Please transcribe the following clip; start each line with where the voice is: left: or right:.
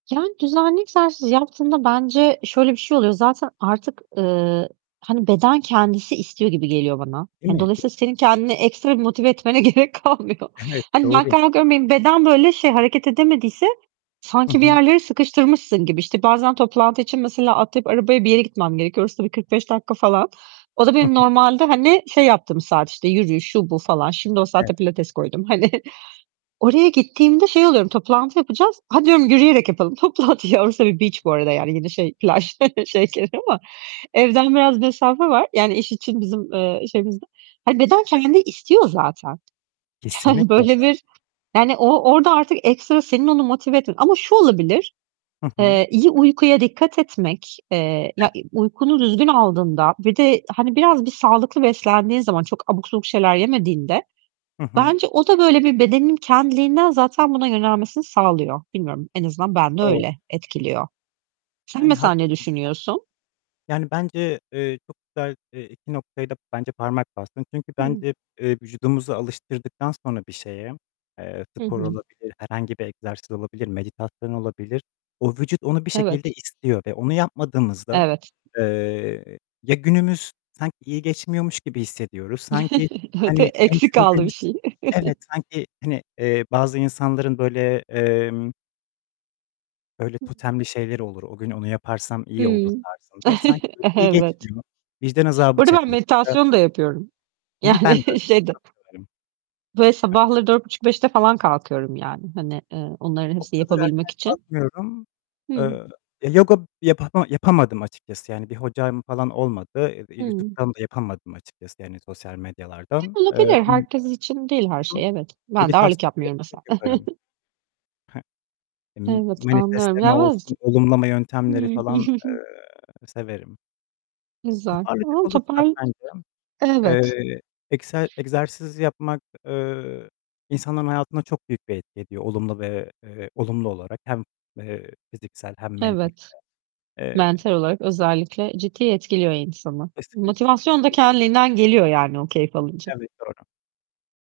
right: Yani, düzenli egzersiz yaptığında bence şöyle bir şey oluyor. Zaten artık, eee, hani, beden kendisi istiyor gibi geliyor bana.
left: Değil mi?
right: Hani,
left: Değil
right: dolayısıyla
left: mi?
right: senin kendini ekstra bir motive etmene gerek kalmıyor.
left: Evet,
right: Hani, ben
left: doğru.
right: kalkıyorum, benim beden böyle şey, hareket edemediyse
left: Hı
right: sanki bir
left: hı.
right: yerlere sıkıştırmışsın gibi. İşte, bazen toplantı için, mesela, atlayıp arabaya bir yere gitmem gerekiyor. Orası da bir 45 dakika falan. O da
left: Hı
right: benim
left: hı.
right: normalde, hani, şey yaptığım saat, işte, yürüyüş, şu, bu falan. Şimdi o
left: Evet.
right: saate pilates koydum hani. Oraya gittiğimde şey oluyorum, toplantı yapacağız. "Hadi," diyorum. "yürüyerek yapalım toplantıyı." Ya orası bir beach bu arada yani, yine şey, plaj, [unintelligible] ama, evden biraz mesafe var, yani, iş için bizim, eee, şeyimizde. Hani, beden kendi istiyor zaten. Yani,
left: Kesinlikle
right: böyle
left: [unintelligible]
right: bir yani, o orada artık ekstra senin onu motive etmen ama şu olabilir:
left: Hı hı.
right: Eee, iyi uykuya dikkat etmek, eee ya
left: Evet.
right: uykunu düzgün aldığında ve de, hani, biraz bir sağlıklı beslendiğin zaman, çok abuk subuk şeyler yemediğinde,
left: Hı hı.
right: bence o da böyle bir bedenin kendiliğinden zaten buna yönelmesini sağlıyor. Bilmiyorum en azından bende
left: Doğru.
right: öyle etkiliyor. Sen
left: Yani
right: mesela ne
left: haklısın.
right: düşünüyorsun?
left: Yani, bence, eee, çok güzel, eee, iki noktaya da bence parmak bastın. Çünkü
right: Hıı.
left: bence, eee, vücudumuzu alıştırdıktan sonra bir şeye, eee,
right: Hı
left: spor
right: hı.
left: olabilir, herhangi bir egzersiz olabilir, meditasyon olabilir, o vücut onu bir şekilde
right: Evet.
left: istiyor ve onu yapmadığımızda,
right: Evet.
left: eee, ya günümüz sanki iyi geçmiyormuş gibi hissediyoruz. Sanki,
right: [unintelligible]
left: hani, en
right: Eksik kaldı bir
left: sevdiğimiz
right: şey.
left: Evet sanki, hani, eee, bazı insanların böyle, emm böyle
right: [unintelligible]
left: totemli şeyleri olur. O gün onu yaparsam iyi olur
right: Hımm.
left: tarzında. Sanki böyle iyi
right: Evet.
left: geçmiyor. Vicdan
right: Bu
left: azabı
right: arada ben
left: çekmek ya da
right: meditasyon da yapıyorum.
left: Hı hı, ben de öyle,
right: Yani şeyde
left: çok severim.
right: Böyle
left: Hı.
right: sabahları 04.30-05.00'te falan kalkıyorum yani, hani, eee, onların
left: O
right: hepsini
left: kadar
right: yapabilmek
left: erken
right: için.
left: kalkmıyorum.
right: Hıı.
left: Eee, yoga yapama yapamadım açıkçası, yani, bir hocam falan olmadı. [unintelligible]
right: Hıı.
left: YouTube'dan da yapamadım açıkçası, yani, sosyal medyalardan,
right: E,
left: eee,
right: olabilir.
left: ama
right: Herkes için değil her
left: Hı hı,
right: şey evet. Ben de ağırlık
left: meditasyonları
right: yapmıyorum mesela.
left: çok yaparım. I hı. M
right: Evet, anlıyorum.
left: manifestleme olsun, olumlama
right: [unintelligible]
left: yöntemleri
right: Hıı.
left: falan, eee, severim.
right: Güzel
left: Toparlayacak
right: ama
left: olursak
right: topar
left: bence,
right: Evet.
left: eee, egse egzersiz yapmak, eee, insanların hayatına çok büyük bir etki ediyor olumlu ve, eee, olumlu olarak hem, eee, fiziksel hem mentalite.
right: Evet,
left: Eee
right: mental olarak özellikle ciddi etkiliyor insanı,
left: Kesinlikle.
right: motivasyon da
left: [unintelligible]
right: kendiliğinden geliyor yani, o keyfi alınca.
left: Evet, doğru.